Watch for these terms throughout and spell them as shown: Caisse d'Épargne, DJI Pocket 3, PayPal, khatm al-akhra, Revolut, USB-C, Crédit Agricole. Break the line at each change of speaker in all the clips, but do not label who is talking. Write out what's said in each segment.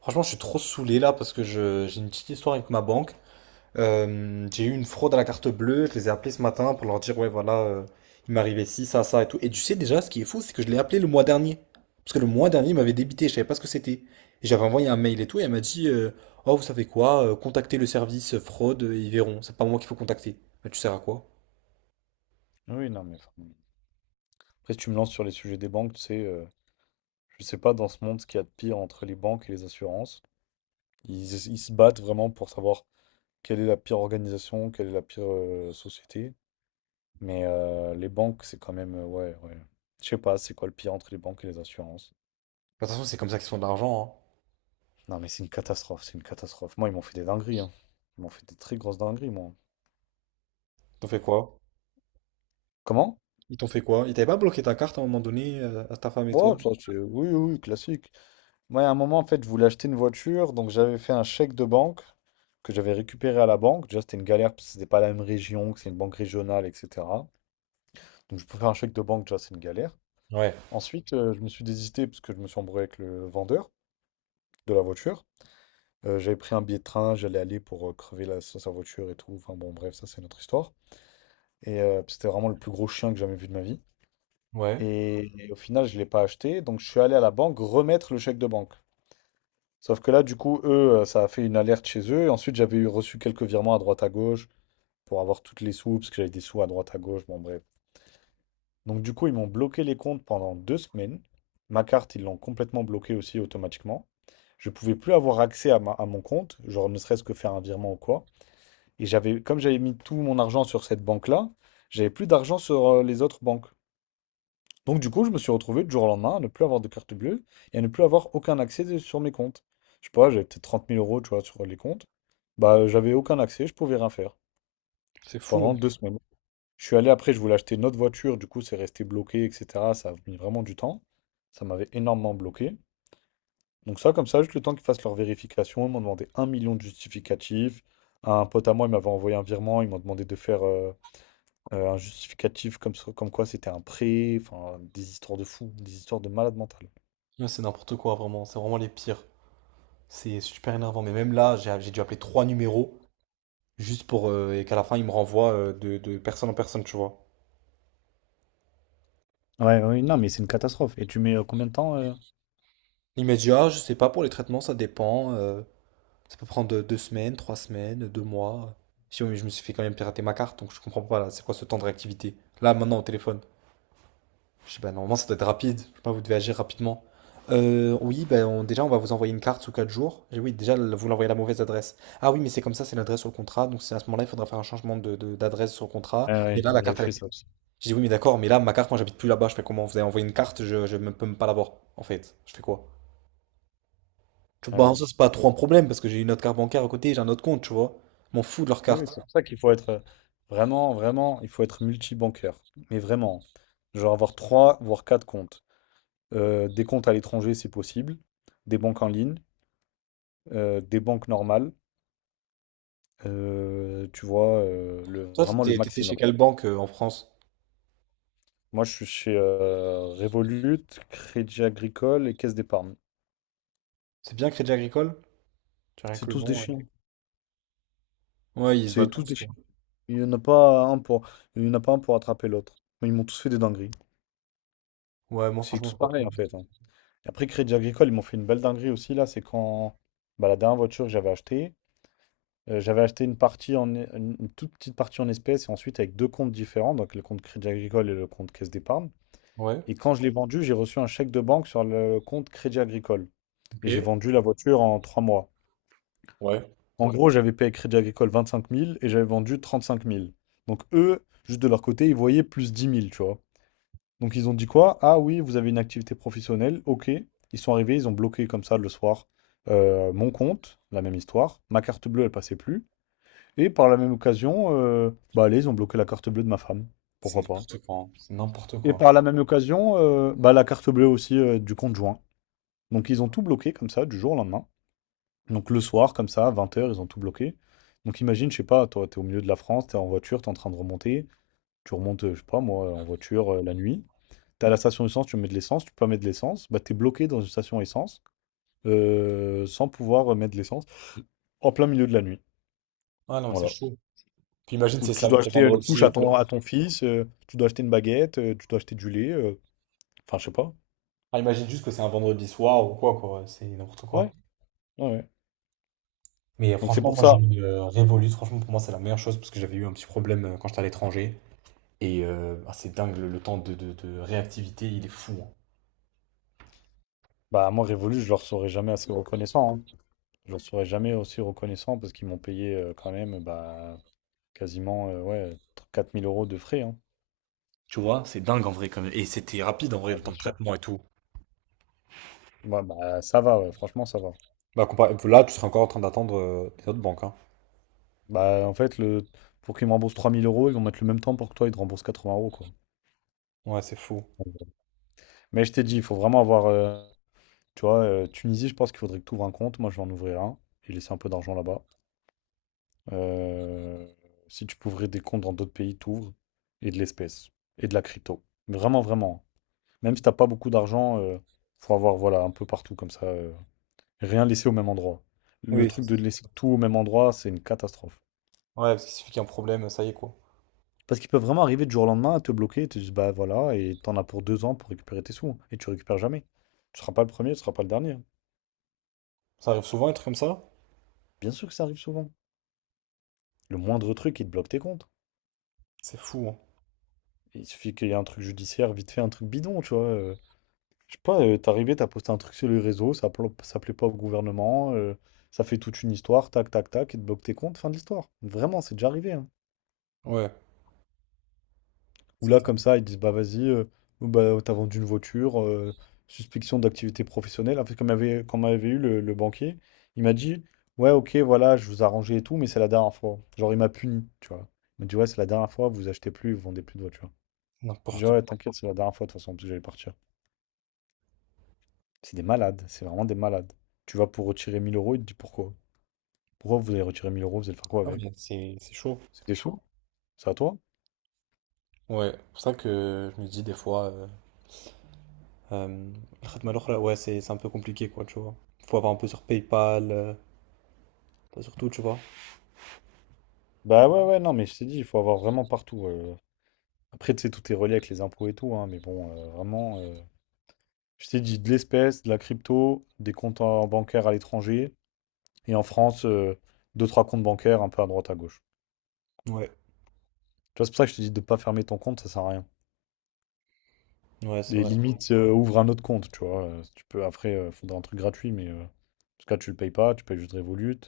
Franchement, je suis trop saoulé là parce que j'ai une petite histoire avec ma banque. J'ai eu une fraude à la carte bleue. Je les ai appelés ce matin pour leur dire, ouais, voilà, il m'arrivait ci, ça et tout. Et tu sais déjà, ce qui est fou, c'est que je l'ai appelé le mois dernier. Parce que le mois dernier, il m'avait débité, je savais pas ce que c'était. Et j'avais envoyé un mail et tout, et elle m'a dit, oh, vous savez quoi, contactez le service fraude, ils verront. C'est pas moi qu'il faut contacter. Mais tu sers à quoi?
Oui, non, mais. Après, si tu me lances sur les sujets des banques, tu sais, je sais pas dans ce monde ce qu'il y a de pire entre les banques et les assurances. Ils se battent vraiment pour savoir quelle est la pire organisation, quelle est la pire société. Mais les banques, c'est quand même. Ouais, ouais. Je sais pas, c'est quoi le pire entre les banques et les assurances.
De toute façon, c'est comme ça qu'ils font de l'argent, hein.
Non, mais c'est une catastrophe, c'est une catastrophe. Moi, ils m'ont fait des dingueries, hein. Ils m'ont fait des très grosses dingueries, moi.
Ils t'ont fait quoi?
Comment?
Ils t'ont fait quoi? Ils t'avaient pas bloqué ta carte à un moment donné, à ta femme et toi?
Ouais, ça, c'est. Oui, oui, oui, classique. Moi, à un moment, en fait, je voulais acheter une voiture, donc j'avais fait un chèque de banque que j'avais récupéré à la banque. Déjà, c'était une galère parce que c'était pas la même région, que c'est une banque régionale, etc. Donc, je peux faire un chèque de banque, déjà, c'est une galère.
Ouais,
Ensuite, je me suis désisté parce que je me suis embrouillé avec le vendeur de la voiture. J'avais pris un billet de train, j'allais aller pour crever la, sur sa voiture et tout. Enfin, bon, bref, ça, c'est notre histoire. Et c'était vraiment le plus gros chien que j'ai jamais vu de ma vie.
ouais.
Et au final, je l'ai pas acheté, donc je suis allé à la banque remettre le chèque de banque. Sauf que là, du coup, eux, ça a fait une alerte chez eux. Et ensuite, j'avais eu reçu quelques virements à droite à gauche pour avoir toutes les sous, parce que j'avais des sous à droite à gauche. Bon, bref. Donc, du coup, ils m'ont bloqué les comptes pendant 2 semaines. Ma carte, ils l'ont complètement bloquée aussi automatiquement. Je pouvais plus avoir accès à mon compte, genre ne serait-ce que faire un virement ou quoi. Et j'avais, comme j'avais mis tout mon argent sur cette banque-là, j'avais plus d'argent sur les autres banques. Donc du coup, je me suis retrouvé du jour au lendemain à ne plus avoir de carte bleue et à ne plus avoir aucun accès sur mes comptes. Je sais pas, j'avais peut-être trente mille euros, tu vois, sur les comptes. Bah, j'avais aucun accès, je pouvais rien faire
C'est fou.
pendant 2 semaines. Je suis allé après, je voulais acheter une autre voiture, du coup, c'est resté bloqué, etc. Ça a mis vraiment du temps. Ça m'avait énormément bloqué. Donc ça, comme ça, juste le temps qu'ils fassent leur vérification, ils m'ont demandé un million de justificatifs. Un pote à moi, il m'avait envoyé un virement, ils m'ont demandé de faire un justificatif comme quoi c'était un prêt, enfin, des histoires de fous, des histoires de malade mental.
Ouais, c'est n'importe quoi, vraiment. C'est vraiment les pires. C'est super énervant. Mais même là, j'ai dû appeler 3 numéros juste pour. Et qu'à la fin, ils me renvoient de, personne en personne, tu vois.
Ouais, oui, non, mais c'est une catastrophe. Et tu mets combien de temps?
Il m'a dit, ah, je sais pas, pour les traitements, ça dépend. Ça peut prendre deux semaines, trois semaines, deux mois. Je dis, oui, mais je me suis fait quand même pirater ma carte, donc je comprends pas là. C'est quoi ce temps de réactivité? Là, maintenant, au téléphone. Je sais pas, normalement ça doit être rapide. Je sais pas, vous devez agir rapidement. Oui, ben, déjà on va vous envoyer une carte sous 4 jours. Et oui, déjà vous l'envoyez à la mauvaise adresse. Ah oui, mais c'est comme ça, c'est l'adresse sur le contrat. Donc c'est à ce moment-là, il faudra faire un changement de, d'adresse sur le contrat.
Ah
Et
ouais,
là,
il
la
avait
carte, elle...
fait ça aussi.
Je dis oui, mais d'accord, mais là, ma carte, moi j'habite plus là-bas. Je fais comment? Vous avez envoyé une carte, je, peux même pas l'avoir, en fait. Je fais quoi? Tu
Ouais,
vois, bah,
ouais.
ça c'est pas trop un problème parce que j'ai une autre carte bancaire à côté, j'ai un autre compte, tu vois. Je m'en fous de leur
Ouais, ouais,
carte.
c'est pour ça qu'il faut être vraiment, vraiment, il faut être multi-bancaire. Mais vraiment, genre avoir trois, voire quatre comptes. Des comptes à l'étranger, c'est possible. Des banques en ligne, des banques normales. Tu vois,
Toi,
vraiment le
t'étais chez
maximum.
quelle banque en France?
Moi, je suis chez Revolut, Crédit Agricole et Caisse d'Épargne.
C'est bien Crédit Agricole? Tu as rien
C'est
que le
tous des
nom. Ouais,
chiens.
ouais ils se
C'est
valent
tous
tous,
des
quoi.
chiens. Il n'y en a pas un pour, il y en a pas un pour attraper l'autre. Ils m'ont tous fait des dingueries.
Ouais, moi
C'est
franchement,
tous
j'ai pas trop.
pareil en fait, hein. Et après, Crédit Agricole, ils m'ont fait une belle dinguerie aussi. Là, c'est quand bah, la dernière voiture que j'avais achetée, j'avais acheté une partie une toute petite partie en espèces et ensuite avec deux comptes différents, donc le compte Crédit Agricole et le compte Caisse d'Épargne.
Ouais,
Et quand je l'ai vendu, j'ai reçu un chèque de banque sur le compte Crédit Agricole.
ok,
Et j'ai vendu la voiture en 3 mois.
ouais,
En gros, j'avais payé Crédit Agricole 25 000 et j'avais vendu 35 000. Donc eux, juste de leur côté, ils voyaient plus 10 000, tu vois. Donc ils ont dit quoi? Ah oui, vous avez une activité professionnelle, ok. Ils sont arrivés, ils ont bloqué comme ça le soir mon compte, la même histoire. Ma carte bleue, elle passait plus. Et par la même occasion, bah allez, ils ont bloqué la carte bleue de ma femme.
c'est
Pourquoi pas?
n'importe quoi, hein. C'est n'importe
Et
quoi.
par la même occasion, bah la carte bleue aussi du compte joint. Donc ils ont tout bloqué comme ça, du jour au lendemain. Donc le soir, comme ça, à 20 heures, ils ont tout bloqué. Donc imagine, je sais pas, toi, t'es au milieu de la France, t'es en voiture, t'es en train de remonter. Tu remontes, je sais pas moi, en voiture la nuit. T'as la station essence, tu mets de l'essence, tu peux pas mettre de l'essence, bah t'es bloqué dans une station essence sans pouvoir mettre de l'essence en plein milieu de la nuit.
Ah non, mais c'est
Voilà.
chaud. Puis imagine
Ou
c'est
tu
samedi,
dois
c'est
acheter une couche
vendredi ou
à
quoi.
ton, à ton fils, tu dois acheter une baguette, tu dois acheter du lait, enfin je sais pas.
Ah, imagine juste que c'est un vendredi soir ou quoi, quoi, c'est n'importe quoi.
Ouais, ouais, ouais.
Mais
Donc c'est
franchement,
pour
moi j'ai
ça.
eu Revolut, franchement pour moi c'est la meilleure chose parce que j'avais eu un petit problème quand j'étais à l'étranger. Et ah, c'est dingue, le, le temps de réactivité, il est fou, hein.
Bah moi Révolu, je leur serai jamais assez reconnaissant, hein. Je leur serai jamais aussi reconnaissant parce qu'ils m'ont payé quand même bah quasiment ouais 4 000 € de frais, hein.
Tu vois, c'est dingue en vrai quand même. Et c'était rapide en vrai,
Ah,
le temps
bien
de
sûr.
traitement et tout.
Ouais, bah ça va, ouais, franchement ça va.
Bah, là, tu serais encore en train d'attendre les autres banques, hein.
Bah, en fait, le... pour qu'ils me remboursent 3000 euros, ils vont mettre le même temps pour que toi, ils te remboursent 80 euros, quoi.
Ouais, c'est fou.
Mais je t'ai dit, il faut vraiment avoir. Tu vois, Tunisie, je pense qu'il faudrait que tu ouvres un compte. Moi, je vais en ouvrir un et laisser un peu d'argent là-bas. Euh, Si tu peux ouvrir des comptes dans d'autres pays, t'ouvres et de l'espèce et de la crypto. Mais vraiment, vraiment. Même si t'as pas beaucoup d'argent, faut avoir voilà un peu partout comme ça, rien laisser au même endroit. Le
Oui, ça,
truc de
c'est sûr.
laisser tout au même endroit, c'est une catastrophe.
Ouais, parce qu'il suffit qu'il y ait un problème, ça y est, quoi.
Parce qu'ils peuvent vraiment arriver du jour au lendemain à te bloquer et te disent, bah voilà, et t'en as pour 2 ans pour récupérer tes sous. Et tu récupères jamais. Tu seras pas le premier, tu seras pas le dernier.
Ça arrive souvent, un truc comme ça?
Bien sûr que ça arrive souvent. Le moindre truc, il te bloque tes comptes.
C'est fou, hein.
Il suffit qu'il y ait un truc judiciaire, vite fait, un truc bidon, tu vois. Je sais pas, t'es arrivé, t'as posté un truc sur les réseaux, ça, ça plaît pas au gouvernement, ça fait toute une histoire, tac, tac, tac, et te bloque tes comptes, fin de l'histoire. Vraiment, c'est déjà arrivé, hein.
Ouais,
Où
c'est
là, comme ça, ils disent, bah vas-y, oh, bah, t'as vendu une voiture, suspicion d'activité professionnelle. En fait, comme il y avait, quand m'avait eu le banquier, il m'a dit, ouais, ok, voilà, je vous ai arrangé et tout, mais c'est la dernière fois. Genre, il m'a puni, tu vois. Il m'a dit, ouais, c'est la dernière fois, vous achetez plus, vous vendez plus de voiture. Je dis,
n'importe
ouais,
quoi.
t'inquiète, c'est la dernière fois, de toute façon, parce que j'allais partir. C'est des malades, c'est vraiment des malades. Tu vas pour retirer 1000 euros, il te dit pourquoi? Pourquoi vous allez retirer 1000 euros, vous allez faire quoi
Non, mais
avec?
c'est chaud.
C'était chaud. C'est à toi?
Ouais, c'est pour ça que je me dis des fois, euh, le khatm al-akhra, ouais, c'est un peu compliqué, quoi, tu vois. Faut avoir un peu sur PayPal, pas sur tout, tu vois.
Bah ouais, ouais, non, mais je t'ai dit, il faut avoir vraiment partout. Après, tu sais, tout est relié avec les impôts et tout, hein, mais bon, vraiment, je t'ai dit de l'espèce, de la crypto, des comptes bancaires à l'étranger, et en France, deux, trois comptes bancaires un peu à droite, à gauche.
Ouais,
Tu vois, c'est pour ça que je te dis de pas fermer ton compte, ça sert à rien.
ouais, c'est
Et
vrai.
limite, ouvre un autre compte, tu vois. Si tu peux, après, il faudra un truc gratuit, mais en tout cas, tu le payes pas, tu payes juste Revolut.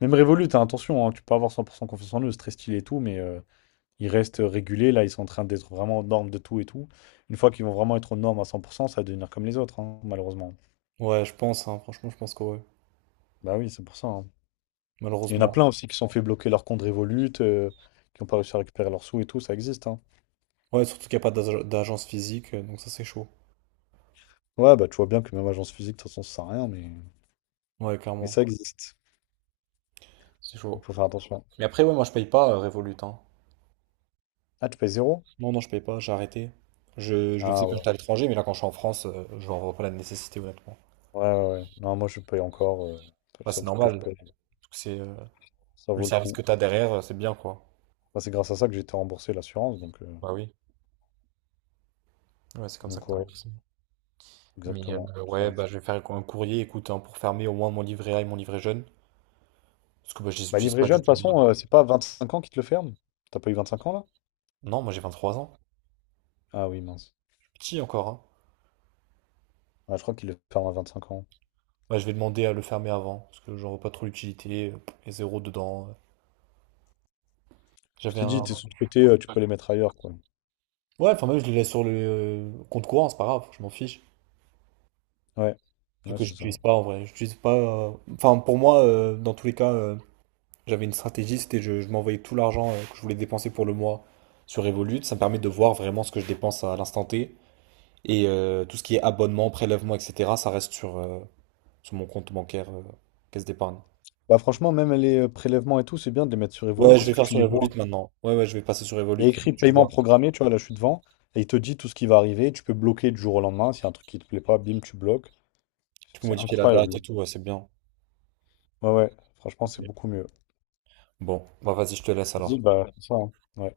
Même Revolut, hein, attention, hein, tu peux avoir 100% confiance en eux, c'est très stylé et tout, mais ils restent régulés, là, ils sont en train d'être vraiment aux normes de tout et tout. Une fois qu'ils vont vraiment être aux normes à 100%, ça va devenir comme les autres, hein, malheureusement.
Ouais, je pense, hein, franchement, je pense que ouais,
Bah oui, c'est pour ça, hein. Il y en a
malheureusement.
plein aussi qui se sont fait bloquer leur compte Revolut, qui n'ont pas réussi à récupérer leurs sous et tout, ça existe, hein.
Ouais, surtout qu'il n'y a pas d'agence physique, donc ça, c'est chaud.
Ouais, bah tu vois bien que même agence physique, de toute façon, ça sert à rien,
Ouais,
mais
clairement,
ça existe.
c'est
Il
chaud.
faut faire attention.
Mais après, ouais, moi, je paye pas Revolut, hein.
Ah, tu payes zéro?
Non, non, je paye pas, j'ai arrêté. Je le faisais
Ah
quand
ouais.
j'étais à l'étranger, mais là, quand je suis en France, je n'en vois pas la nécessité, honnêtement.
Ouais, ouais, ouais. Non, moi je paye encore. C'est le
Enfin, c'est
seul truc que je
normal.
paye.
C'est
Ça
le
vaut le
service
coup.
que tu as derrière, c'est bien quoi.
Bah, c'est grâce à ça que j'ai été remboursé l'assurance, donc, euh,
Bah oui, ouais, c'est comme ça que
donc
tu as
ouais,
remboursé. Mais
exactement. Ça
ouais,
va être
bah
super.
je vais faire un courrier, écoute, hein, pour fermer au moins mon livret A et mon livret jeune. Parce que bah, je les
Bah
utilise
livré
pas du
jeune, de toute
tout.
façon, c'est pas 25 ans qui te le ferme. T'as pas eu 25 ans là?
Non, moi j'ai 23 ans.
Ah oui, mince.
Je suis petit encore, hein.
Ah, je crois qu'ils le ferment à cinq ans.
Bah, je vais demander à le fermer avant, parce que j'en vois pas trop l'utilité. Pff, il y a zéro dedans.
Je
J'avais
t'ai dit, t'es
un.
sous côté, tu peux les mettre ailleurs, quoi.
Ouais, enfin même je les laisse sur le compte courant, c'est pas grave, je m'en fiche.
Ouais,
Vu
ouais,
que
c'est ça.
j'utilise pas en vrai. J'utilise pas. Enfin pour moi, dans tous les cas. J'avais une stratégie, c'était je m'envoyais tout l'argent que je voulais dépenser pour le mois sur Revolut. Ça me permet de voir vraiment ce que je dépense à l'instant T. Et tout ce qui est abonnement, prélèvement, etc., ça reste sur, sur mon compte bancaire, caisse d'épargne.
Bah franchement, même les prélèvements et tout, c'est bien de les mettre sur Revolut
Ouais, je
parce
vais
que
faire
tu
sur
les
Revolut
vois.
maintenant. Ouais, ouais, je vais passer sur
Il
Revolut.
y a écrit
Tu
paiement
vois,
programmé, tu vois, là je suis devant, et il te dit tout ce qui va arriver, tu peux bloquer du jour au lendemain, s'il y a un truc qui te plaît pas, bim, tu bloques.
tu peux
C'est
modifier la date
incroyable.
et tout, ouais, c'est bien.
Ouais, ouais, franchement, c'est beaucoup mieux.
Bon, bah vas-y, je te laisse alors.
Vas-y, bah, c'est ça, hein. Ouais.